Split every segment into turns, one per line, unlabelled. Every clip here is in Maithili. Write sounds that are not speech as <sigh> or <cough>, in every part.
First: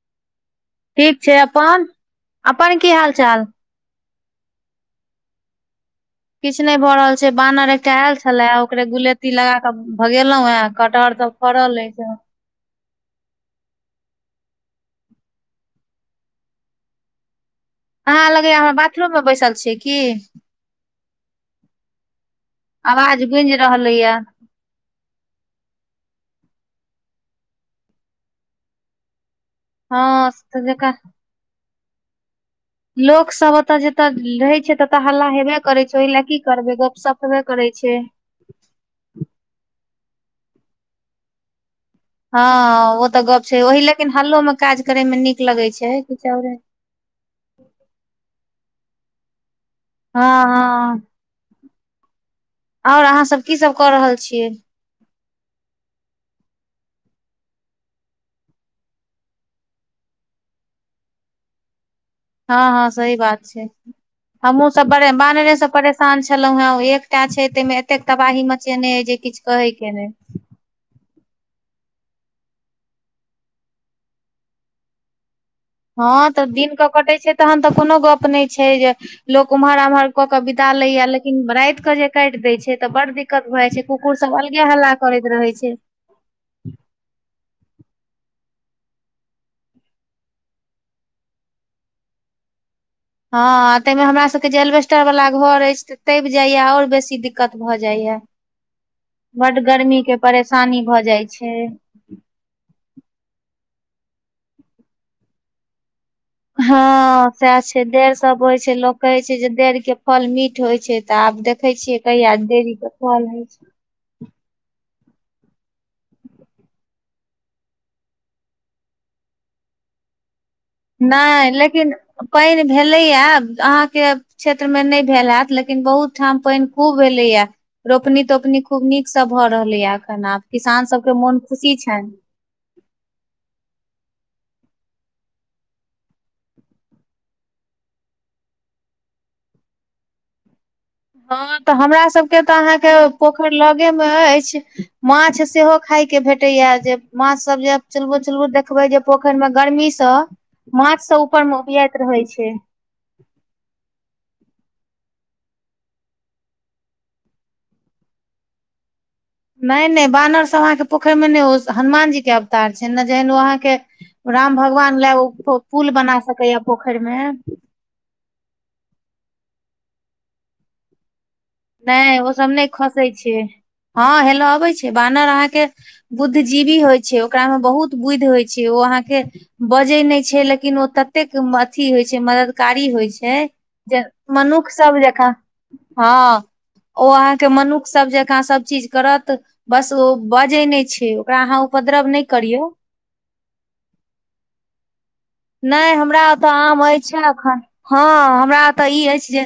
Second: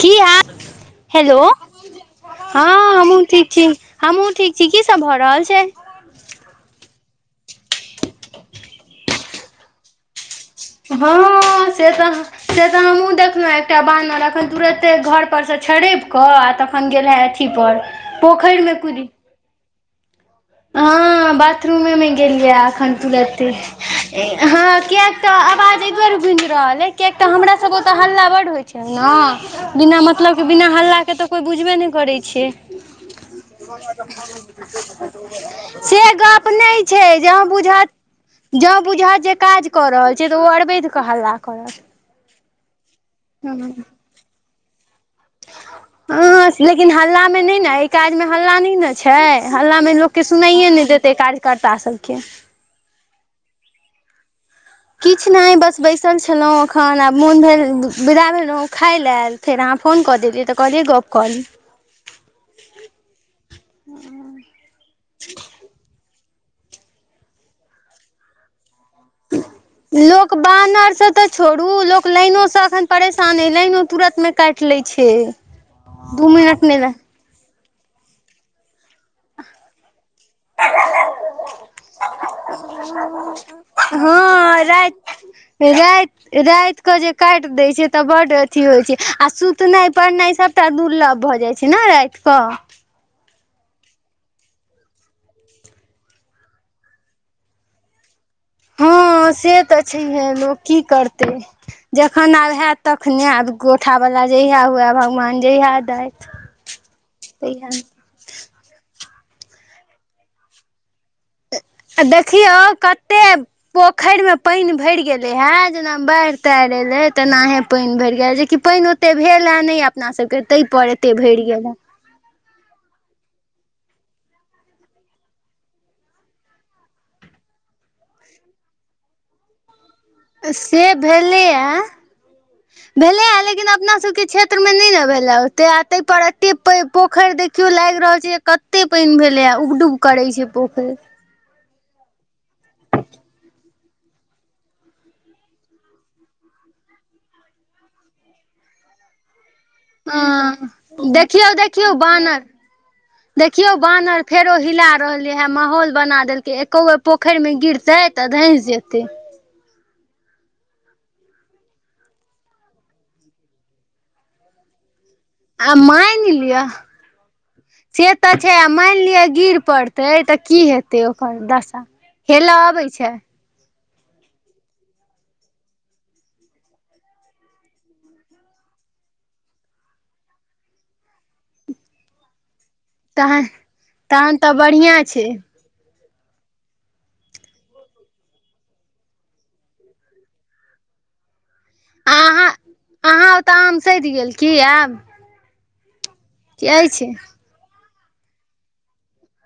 की हैं
ठीक छै
हेलो
अपन अपन की
हँ
हाल
हमहू
चाल
ठीक छी हमहहुँ ठीक छी। की सब भऽ रहल छै।
किछ न भऽ रहल छै बानर एकटा आयल छले ओकरे गुलती लगा त भगेलहुॅं हे कटहर सब
हँ
फड़ल
से
हैक
तऽ से तऽ हमहूँ देखलू एकटा बान्हर एखन तुरते घर पर से छड़पि कऽ आ तख <unintelligible> गेल हँ अथी पर
हमा लगैय
पोखरिमे
हमर
कुदि
बाथरूम मे बैसल छीयै की।
हँ बाथरूमे मे गेलियै अखन
आवाज
तुरते
गूंजि रहले ये
ह कियाक तऽ आवाज इधर गूंज रहल अैछ किय तऽ हमरा सबके ओतऽ हल्ला बड होइ छै न बिना
हँ
मतलब के बिना
जका
हल्ला के तऽ कोइ बुझबे नय करै छै
लोक सब ओतय जतय रहै छै तत हल्ला ला हेबे करै
से
छै ओहि ला की
गप
करबे गपशपबे करै छै
जब बुझत जे काज कऽ रहल छै तऽ ओ अरवैद के हल्ला करत
हँ ओ तऽ गप छै ओह लेकिन हल्लो में काज करे मे नीक लगे छै कि
हँ
<unintelligible>
लेकिन हल्ला मे नइ ने एहि काज मे हल्ला नइ ने छै हल्ला मे लोक के
हँ हँ
सुनाइये ने नय देते काज कर्ता सबके
ओर अहाँ सब की सब कऽ रहल छियै।
किछ नैय बस बैसल छेलौ अखन आ मोन भेल विदा भेलौ खाय लेल फेर आहाँ फोनऽ क देलियै तऽ कहलियै गप कली
ह ह सही बात छै हमहुँ सब बड़ बानरे सब परेशान छलहुं हें एकटा छै ते मे एतेक तबाही मचेने ह जे किछ कहै के नै।
इ सब तऽ छोड़ू लोक लाइनो से अखन परेशान हे लाइनो तुरंत मे काट ले छै। दू
हँ तऽ
मिनट
दिन
नहि
कऽ
ल
कटै छै तहन तऽ कोनो गप नहि छै। जे लोक उम्हर उम्हर कऽ के बिता लेया लेकिन राात के जे काटि देय छै तऽ बड़ड दिक्कत भए जाइ छै कुकुर सब अलगे हल्ला करैत रहे छै
रैत कऽ जे काट दैय छै तऽ बड अथी होय छै आ सुतनाय -पड़नाय सब तऽ दुर्लभ भऽ जाइ छै ने रात कऽ
हँ तायमे हमरा सबके जे एलबेस्टर वाला घर हाय तबि जाइय ओर बेसी दिक्कत भऽ जाइया।
हँ
बड
से तऽ
गर्मी के
छैहे लोक की
परेशानी भऽ जाय
करतै
छै
जखन आब हेऽत तखने आब गोठा वाला जहिया हुए भगवान जहिया देै
ह सएह छै देर सब होय छै लोक कहै छै जे देर के फल मीठ होय छै तऽ आब देखै छियै। कहिया देवी फल होय छै।
खैर मे पानि भर गेले हे जेना बाढ़ ताढ़ एले तेनाहे पानि भरि गेले जेकि पानि ओ एते भेल हे नहि अपना सबके ताहि पर एते भरि
नहि
गेल हे
लेकिन पानि भेलैएा अहाँके क्षेत्र मे नैय भेल हेत लेकिन बहुत ठाम पैन खूब भेलैया रोपनी तोपनी खूब नीक सँ भऽ रहलैए एखन आब किसान
से
सभके मोन खुशी छन
भेलैहा लेकिन अपना सब के क्षेत्र मे नै न भेले ओते तैय पर एते पोखैर देखी कातियों लागि रहल छै। कते पानि भेले य उब डूब करे छै। पोखर
हँ तऽ हमरा सबके तऽ अहाँके पोखर लगे मे अछि माछ सेहो खाय के भेटेैया जे माछ सब जे चलबु- चलबु देखबे जे पोखैर में गर्मी स
हँ
माछ से ऊपर मे हियाइत रहै छै
देखियो बानहर फेरो हिला रहले हे माहौल बना देलके एकोगो पोखरि मे गिरते। त धैस जेतै
नहि नहि बानर सब अहाँके पोखर मे नहि ओ हनुमान जी के अवतार छै ने जहन ओ अहाँके राम भगवान लए ओ
आ
पुल बना
मानि
सकैए
लिअ
पोखर मे
से तऽ छै आ मानि लिअ गिर पड़तै तऽ की हेतै ओकर
नै ओ सब
हेलऽ
नै
अबै
खसै छै हां हेले अबै छै बानर अहाँके। बुद्धि जीवी होइ छै ओकरामे बहुत बुद्धि होइ छै ओ अहाँके बजै नहि छै। लेकिन ओ ततेक अथी होइ छै। मदद कारी होइ छै।
तहन तहन तऽ
मनुष्य
बढ़िआँ
सब
छै
जकाँ हँ। ओ आहाँ के मनुख सब जेकाँ सब चीज करत बस ओ बजै नैय छै ओकरा अहाँ उपद्रव नैय
अहाँ
करियौ
अहाँ ओ तऽ आम सेध गेल की आयब
नहि हमरा ओतऽ आम अछि। एखन हँ हमरा तऽ ई अछि। जे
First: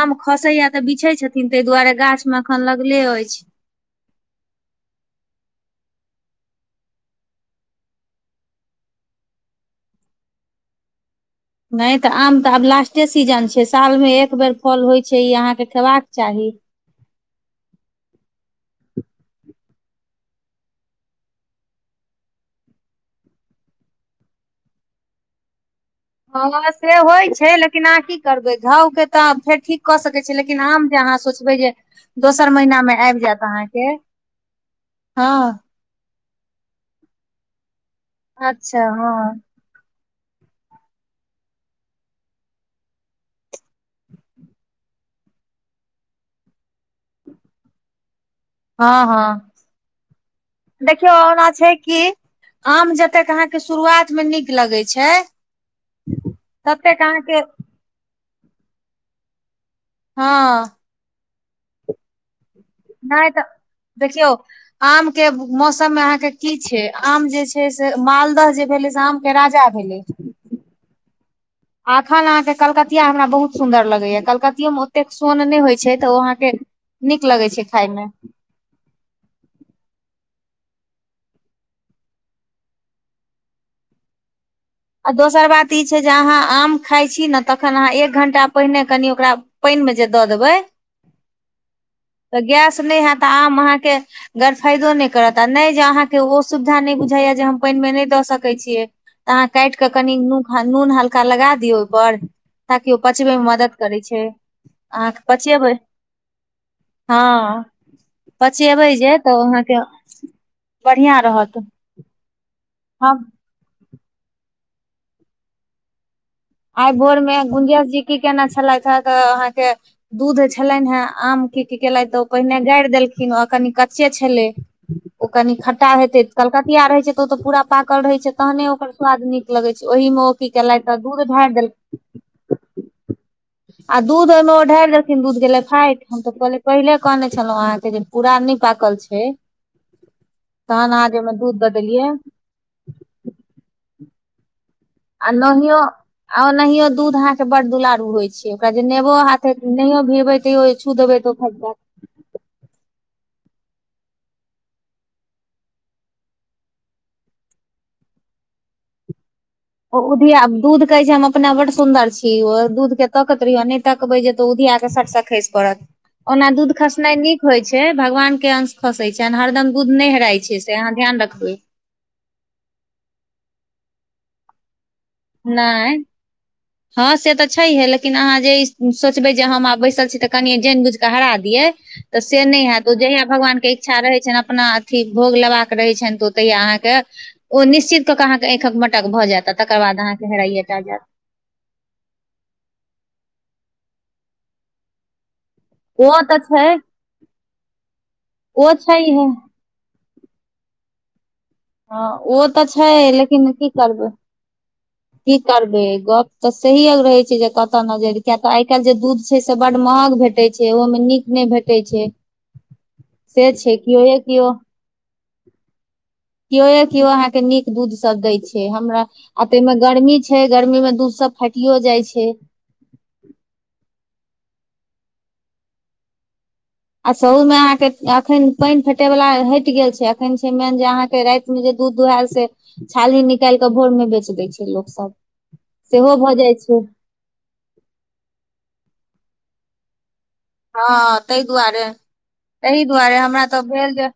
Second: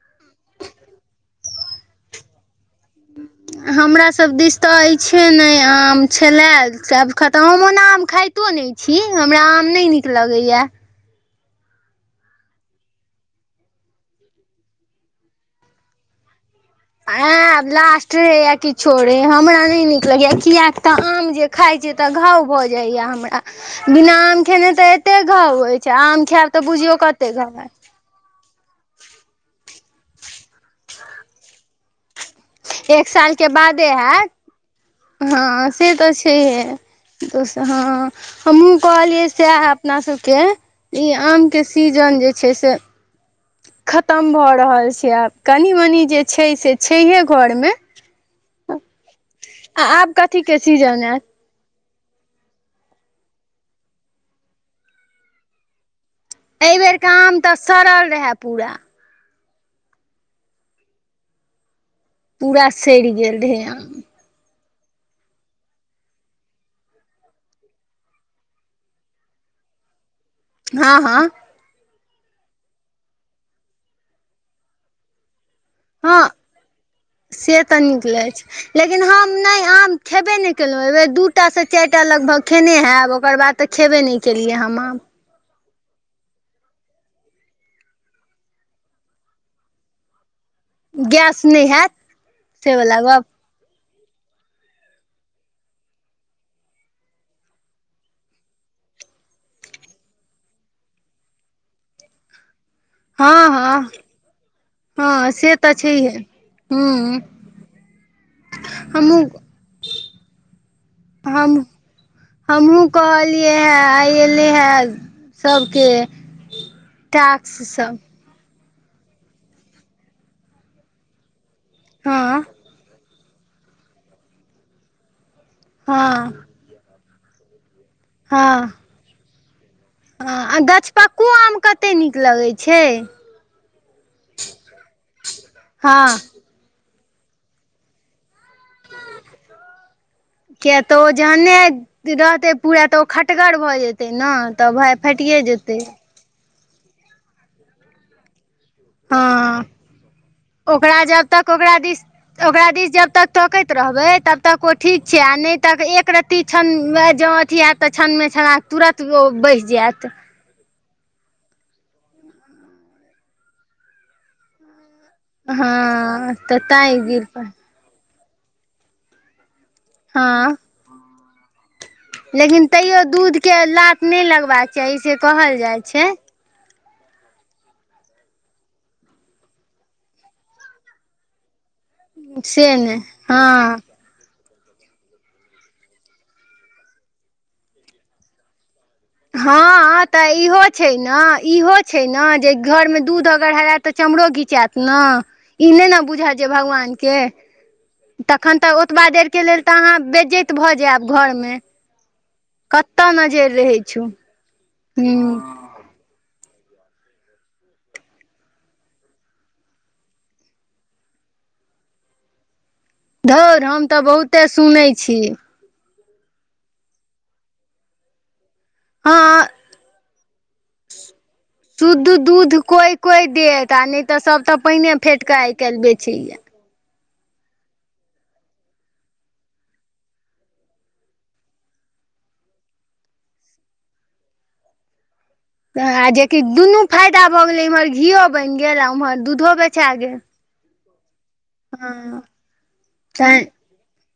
आम खसैया तऽ बिछै छथिन। तेय दुआरे गाछ मे। लागले अछिइ छै
हमरा सब दिश तऽ अछि ने आम छलै आब खतऽ हम ओना आम खाइत तो नै छिये हमरा आम नै नीक लगै या।
नहि तऽ आम तऽ आब लास्टे सीजन छै। सालमे एक बेर फल होइत छै। ई अहाँकेँ खयबाक चाहि।
आब लास्ट रे या किछो रे हमरा नहि नीक लगैया कियाकि त आम जे खाय छी तऽ घाव भऽ जाया हमरा बिना आम खेने ते एते घाव होय
हँ से होइ छै लेकिन आकि करबै घावके तऽ फेर ठीक कऽ सकै छ। लेकिन आम जे अहाँ सोचबै जे दोसर महिना मे
एक
आब जायत अहाँके हँ
हाॅं से तऽ छैहे दस हाॅं हमहूँ
अच्छा
कहलियै
हँ
सैहे। अपना सबके ई आमके सीजन जे छै से खतम भऽ रहल छै आब कनि मनि जे छै से छै हे घरमे
ह ह
आ आब कथी के सीजन
देखियौ ओना छै की। आम जतेक अहाँके शुरुआत मे नीक लगे छै
एहि बेर
ततेक
काम
अहाँके
तऽ सड़ल रहै पूरा
हँ।
पूरा सेड़
नहि
गेल
तऽ
रहे
देखियौ। आम के मौसम मे अहाँ के की छै। आम जे छै। से मालदह जे भेले से आम राजा भेलै।
हँ, हँ
अखन अहा के कलकतिया हमरा बहुत सुंन्दर लगे या कलकतियो मे ओतेक सोन नहि होय छै तऽ ओ
हँ
आहाँके नीक लगै
से
छै
तऽ
खाय
नीक
मे
लगै लेकिन हम नहि आम खेबे नहि केलहुँ एहि बेर दूटा से चारटा लगभग खेने हैब ओकर बाद खेबे नहि केलियै हम
आ दोसर बात ई छै जे अहाँ आम खाइ छी ने तखन अहाँ एक घण्टा पहिने कनि ओकरा पैन मे जे दऽ देबै
गैस नहि हैत
तऽ
से
गैस
वला
नैह हेत
गप
आम अहाँ के गरफायदो नैय करत आ नैय जे अहाँ के ओ सुविधा नैय बुझाइया जे हम पैन मे नैय दऽ सकैत छियै काट कऽ कनि नू नून हल्का लगा दियऔ ओहिपर ताकि ओ पचबे मे
हँ
मदद
हँ
करै छै अहाँके
हँ से तऽ
पचेबै
छैहे हूँ
हँ पचेबै जे
हमहूँ
तऽ अहाँ के बढ़िआँ रहत।
हम हमहूँ
हम
कहलियै हए आइ अयलै हे सभके
आइ भोर में गुंजिया जी की केन छलय ह त अहाँ के दूध छलन हे आम की की केलय त ओ
हँ
पहिने गारि देलखिन। िन कनि कच्चे छले। ओ कनी खट्टा हेते
हँ
कलकतिया रहै छै। तऽ ओ तऽ पूरा पाकल रहै छै तहने
हँ
ओकर स्वाद नीक लगै छै ओहि मे ओ की
हँ
केले
गछपक्कू
ढारि
आम
देल
कते नीक लगै छै
आ दूध ओहिमे ओ ढारि देल। दूध गेल फाट
हँ
हम तऽ कहले पहिले कहने छलहुँ अहाँके जे पूरा नइ पाकल छै।
किया
तहन
तऽ
अहाँ
ओ
जेहिमे
जहने
दूध दऽ देलियै
रहतै पूरा तऽ ओ खटगर भऽ जेतै। ने तऽ भ
आ नहियो ओनायो दूध आहा के बड़ दुलारू होयत। ओकरा जे नेबो हाथ ह
हँ
नहियो भिबै तैयो छू देबै। तऽ फेट जैत
त ओकरा दिस जब तक तकैत रहबै तबतक ओ ठीक छै आ नय तक एक र ती छन मे जों अथी आयत ते छन में छ तुरत ओ बैस
ओ उदिया दूध कहै छै हम अपना बड सुदर छी दूध के तकत रहिय नय तकबे जे ते उधिया के सट टेस पड़त
हँ
ओना
तऽ
दूध
तैं
खसनाइ
गिर पड़
नीक होय छै भगवान के अंश फसे छै हरदम दुध नहि हेराय
हँ
छै से अहाँ ध्यान रखबै
लेकिन तैयो दूध के लात नय लगबाक चाही से कहल जाइत छै
<inaudible> हँ से तऽ छैहे लेकिन अहाँ जे ई सोचबै जे हम आब बैसल छी तऽ कनि जानि बुझि कऽ हरा दियै तऽ से नय होयत ओ
ने
जहिया भगवान के
हँ
इच्छा रहै छनि अपना अथी भोग लेबा क रहै छन तऽ ओ तहिय अहाँके ओ निश्चित त कहाँ के एखक मटक भऽ जायत तकर बाद
हँ तऽ
अहाँके
इहो
हेराइए टा
छै
जायत
ने हँ इहो छै। ने जे घर मे दूध अगर हरायत तऽ चमरो घिचायत न ई नय न
ओ
बुझय
तऽ
जे
छै
भगवान के तखन
ओ
तऽ ओतबा
छैहे
देर के लेल तऽ अहाँ बेजैत भऽ जायब। घर मे
हँ ओ तऽ छै लेकिन की
रहै छौ
करबै की
हूँ
करबै गप तऽ सहीयोग रहे छै जे कत नजर किय तऽ आई काइल जे दूध छै से बड महग भेटे छै ओहो मे नीक नय भेट ते छै से
धौर
छै
हम तऽ
केओए
बहुते
केओ
सुनैत छी
केओए केओ अहाँ के नीक दूध सभ दै छै। हमरा
हँ
आ ताहिमे गर्मी छै। गर्मी मे दूधसभ
शुद्ध दुूध कोई कोय कोय देत आ नय त सब तऽ पाइने फेट के आइ काल बेचे ये
आ सहू में अहाँ के अखन पानि फेटे वाला हट गेल छै। अखन छै। मेन जे अहाँ के रायत <unintelligible> दूध दुहायल से छाली निकाल कऽ भोर मे बेच दै छै लोक सब
आ
सेहो भऽ
जेकि
जाइ छै
दुनू फायदा भऽ गेलै इम्हर घीओ बनि गेल आ उम्हर दूधो बेचा गेल
हँ तय दुआरे
हँ
तही दुआरे
तैं
हमरा तऽ भेल जे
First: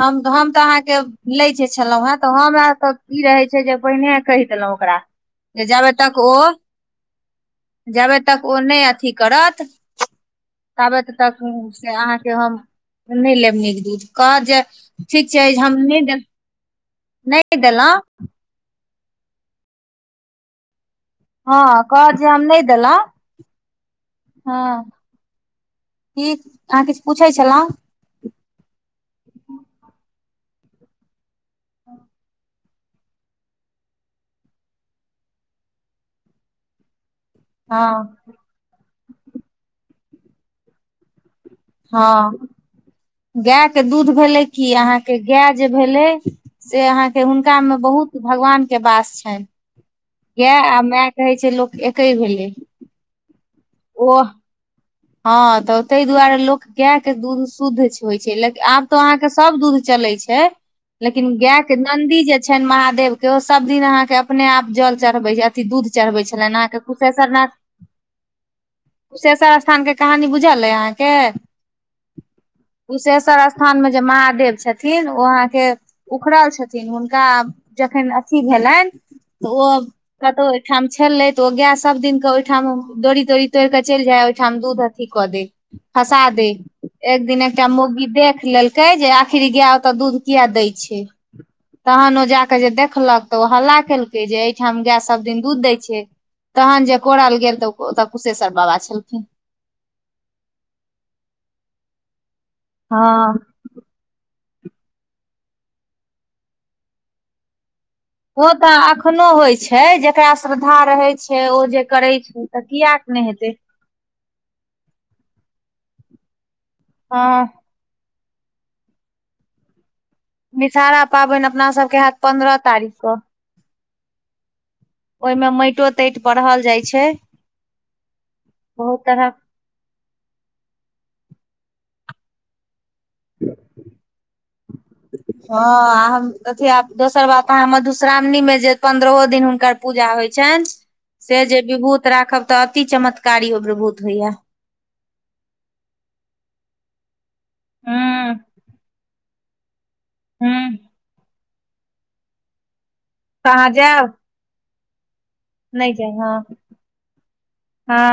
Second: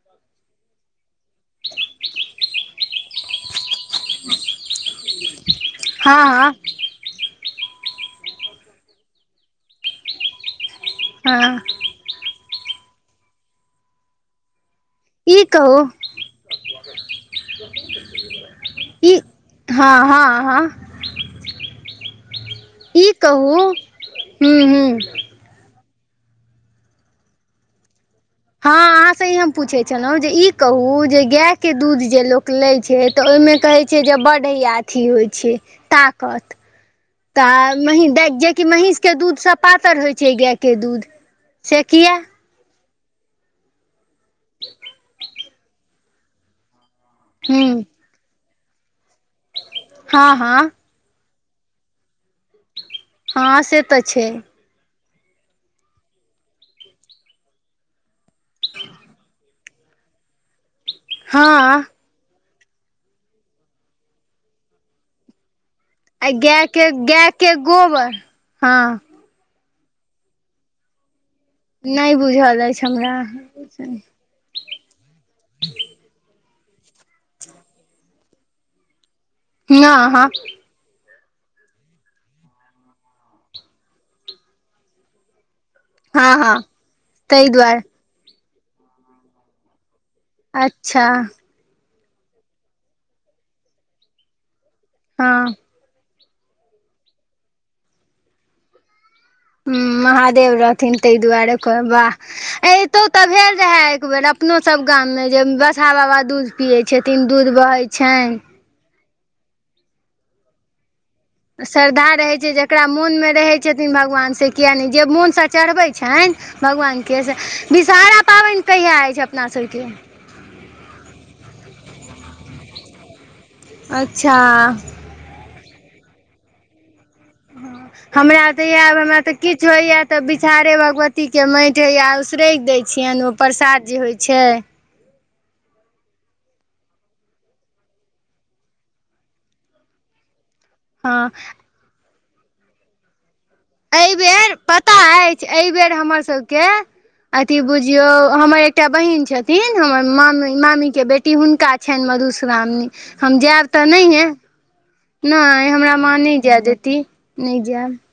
हम तऽ अहाँके लै जे छलहुं। हें तऽ हमरा तऽ की रहे छै। जे पहिने कहि देलहुं ओकरा जे जाबे तक
हँ
ओ
हँ
जाबे तक ओ नय अथी करत तबै तक
हँ
से अहाँके हम नय लेब नीक दूध कह जे ठीक
ई
छै हम
कहू
नहि देल नहि देल
ई हँ हँ हँ।
हँ कह जे हम नय
ई कहू हु हु
की अहाँ किछ पूछै छलहुँ
हँ अहाँ से पूछ छलहु। कह जे गाय के दूध जे लोक लै छै। तऽ ओहिमे कहै छै जे बड हैया अथी होइ छै ताकत तऽ मही
हँ
जेकि महीस केँ दूध से पातर होइ छै गाय केँ दूध से किया
गाय केँ दूध भेलै की अहाँकेँ गाय जे भेलै से अहाँकेँ हुनका मे
हूँ
बहुत भगवान केँ वास छैन
हँ
गाय
हँ
आ माय कहे छै लोक एके भेलै
हँ से तऽ
ओह
छै।
हँ तऽ तैय दुआरे लोक गाय केँ दूध शुद्ध होइ छै लेकिन आब तो अहाँ के सब दूध चले छै लेकिन
हँ
गाय केँ नन्दी जे छैन महादेव केँ ओ सब दिन अहाँकेँ अपने आप जल चढ़बे छै अथि दूध चढ़बै
आ
छलैन अहाँकेँ
गायके
कुशेशरनथ
गायके गोबर हँ
कुशेशर स्थान केँ कहानी बुझल ऐ अहाँकेँ
नहि बुझल अछि हमरा
कुशेश्वर स्थान मे जे महादेव छ थिन ओ अहाँकेँ उखड़ल छथिन हुनका जखैन अथी भेलैन तऽ ओ
हँ हँ
कतौ ओहिठाम छलले तऽ ओ गाय सब दिन कऽ ओहिठाम डोड़ी तोड़ी तोड़ कऽ चैल जाय ओयठाम दूध अथी कऽ दै
हँ
खसा दै
हँ
एक दिन
ताहि
एकटा
दुआरे
मौगी देख लेल कै जे आखिर ई गाय ओतऽ दूध किया दै छै
अच्छा
तहन ओ जै कऽ जे देखलक तऽ ओ हल्ला केलकै जे एहिठाम गाय सभ दिन
हँ
दूध दै छै तहन जे कोरल गेल तऽ ओतऽ कुशेश्वर बाबा छलखिन।
हुँ महादेव रहथिन तैय दुआरे कह वाह एतो
हँ
तऽ भेल रहे एक बेर अपनो सब गाम मे जे बसहा बाबा दूध पिये छथिन दूध बहे छैन
ओ तऽ अखनो होइ छै। जेकरा श्रद्धा रहे छै ओ जे
श्रद्धा
करै
रहै
छै तऽ
जकरा
कियाक
मोन
नय
मे
हेतै
रहै छथिन भगवान से किया नय जे मोनसँ चढ़बै छैन भगवानकेँ
हँ
से विषहरा पाबैन कहिया होइ छै अपना सबकेँ
विषहारा पाबैन अपना सब केँ होयत पन्द्रह तारीख कऽ
अच्छा
ओय मऽ माइटो ताइट परहल जाइ छै।
हमरा ओतऽ याब
बहुत
हमरा तऽ
तरहक
किछ कुछ होइया तऽ बिसहारे भगवती केँ माइट हैया उसरैग देय छियैन ओ प्रसाद जे होइ छै
हँ हम अथी आब दोसर बात अहाँ मधुश्रावणी मे जे पन्द्रहो दिन हुनकर पूजा होइ छैन
हँ
से जे बिभूत राखब तऽ अति चमत्कारी ओ विभूत होइ यऽ
एहिबेर पता अछि एयबेर हमर सब केँ अथी बुझियौ
हूँ
हमर एकटा बहिन छ थिन हमर मामी
हूँ
मामी केँ बेटी हुनका छैन मधुश्रामणी हम जैब
अहाँ
तऽ
जायब
नहिए नय
नहि
हमरा माँ
जायब
नय
हँ
जैय देती नय जैब
हँ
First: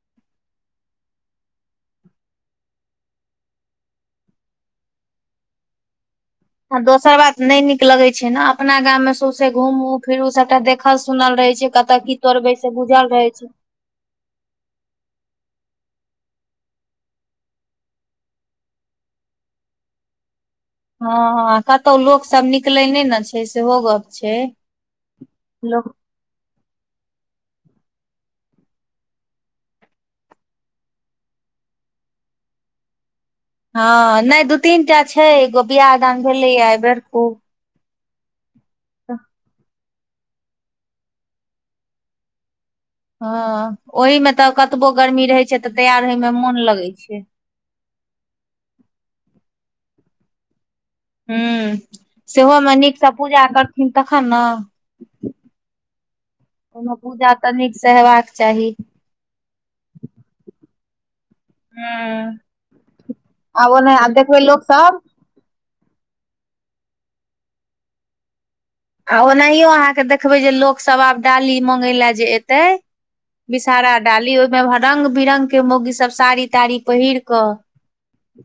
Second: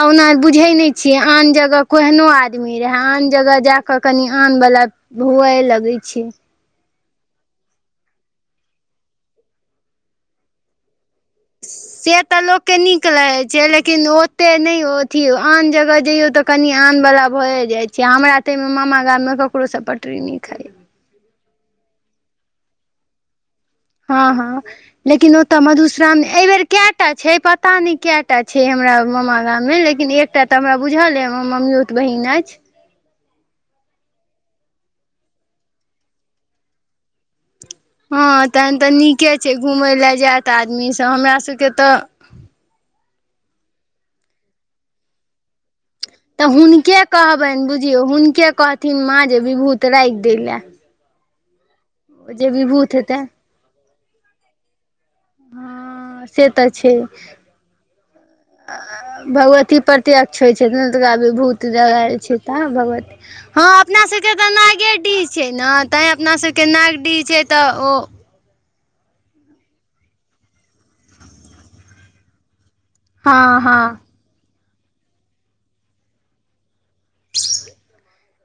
आ ओना बुजहै नय छियै आन जगह कोहनो आदमी रहै आन जगह जैय कऽ कनि आनवला हुए लगै छै
आ दोसर बात नय नीक लगे छै नऽ अपना गाम मे सौसे घूमू फिरु सबटा देखल सुनल रहै छै कतऽ की
से तऽ
तोड़बै
लोक
से
केँ नीक
बुझल रहै
लगै छै लेकिन ओ ओते नय अथी आन जगह जइयौ तऽ कनि आनवला भए जाइ छै हमरा तैय मऽ मामा गाम मे ककरो सँ पटरी नय खाइ यऽ
हँ हॅं कतौ लोक सब निकलै नै ने छै। कैसे होगा <unintelligible>
हँ हँ लेकिन ओतऽ मधुश्राम एहि बेेर केटा छै। पता नै केटा छै। हमरा मामा गाम मे लेकिन एकटा ते हमरा बुझल मैं हमर ममियो त बहिन अछि
हँ नै दू तीन टा छै एगो बियाह दान भेलै अइबेर ओ
हँ तहन तऽ नीके छै घुमय लऽ जेयत आदमी सब हमरा सबके तऽ
हँ ओहि में तऽ कतबो गर्मी रहै छै त तैयार होय मे
तऽ
मोन लगै
हुनके
छै
कहबैन बुझियौ। हुनके कहथिन माँ जे विभूत रैख दै लऽ
हुॅं सेहोमे
विभूत
नीकसँ
हेतै
पूजा करथिन तखन ने
ह से तऽ छै
ओहिमे पूजा तऽ नीक से हेबाक चाही
आ भगवती पर एतेक अच्छ होइ छै ने विभूत <inaudible> <unintelligible> तंय छै
हूँ
भगवती ह
आब ओना
अपना
आब
सबके
देखबै
तऽ
लोक सब
नागेडिह छै ने तै अपना सबके नागडीह छैय तऽ ओ
आ ओनाहियो अहाँके देखबै जे लोकसभ आब डाली मगय लए जे एतै
हँ
बिषहारा
हँ
डाली ओहिमे रंग बिरंग के मोगी सब साड़ी ताड़ी पहिर कऽ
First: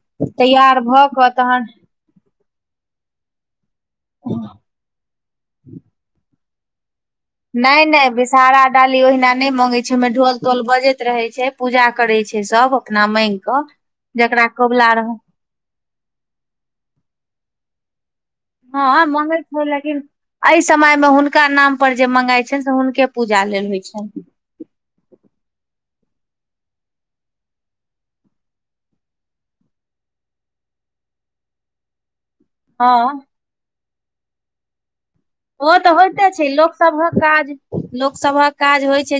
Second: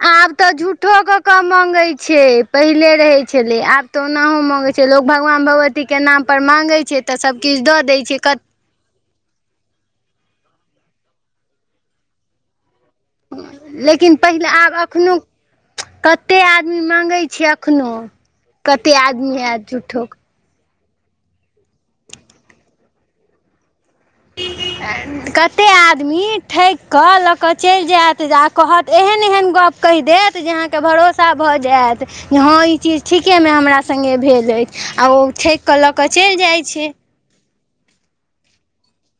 आब तऽ
तैयार
झूठो
भऽ
क
कऽ
क
तहन
मंगै छेय पहिले रहै छले आब तऽ ओनाहू माँंगे छल लोक भगवान भगवतीके नामपर माँगै छै तऽ सभकिछ
नहि
दऽ दै
नहि
छै क
विषहारा डाली ओहिना नै मंगे छै ओहिमे ढोल टोल बजैत रहे छै पूजा करै छै सब इतना मैंग कऽ
लेकिन
जकरा
पहिले आब
कबुला रह
एखनो कते आदमी माँगै छै एखनो कते आदमी एयत झूठोक
एय समय मे हुनका नाम पर जे मंगाई छैन से हुनके पूजा लेल होइ छैन
कते आदमी ठैक कऽ लऽ कऽ चैल जेयत आ कहत एहन एहन गप्प कैह देत जे अहाँके भरोसा भऽ जेएत जे हँ ई चीज ठीकेमे हमरा संगे भेल अछि आ ओ ठैक
ओ
केऽ लऽ
तऽ
कऽ
होइते
चैल जाय
लोक
छै
सभक काज लोक सभहक काज होय छै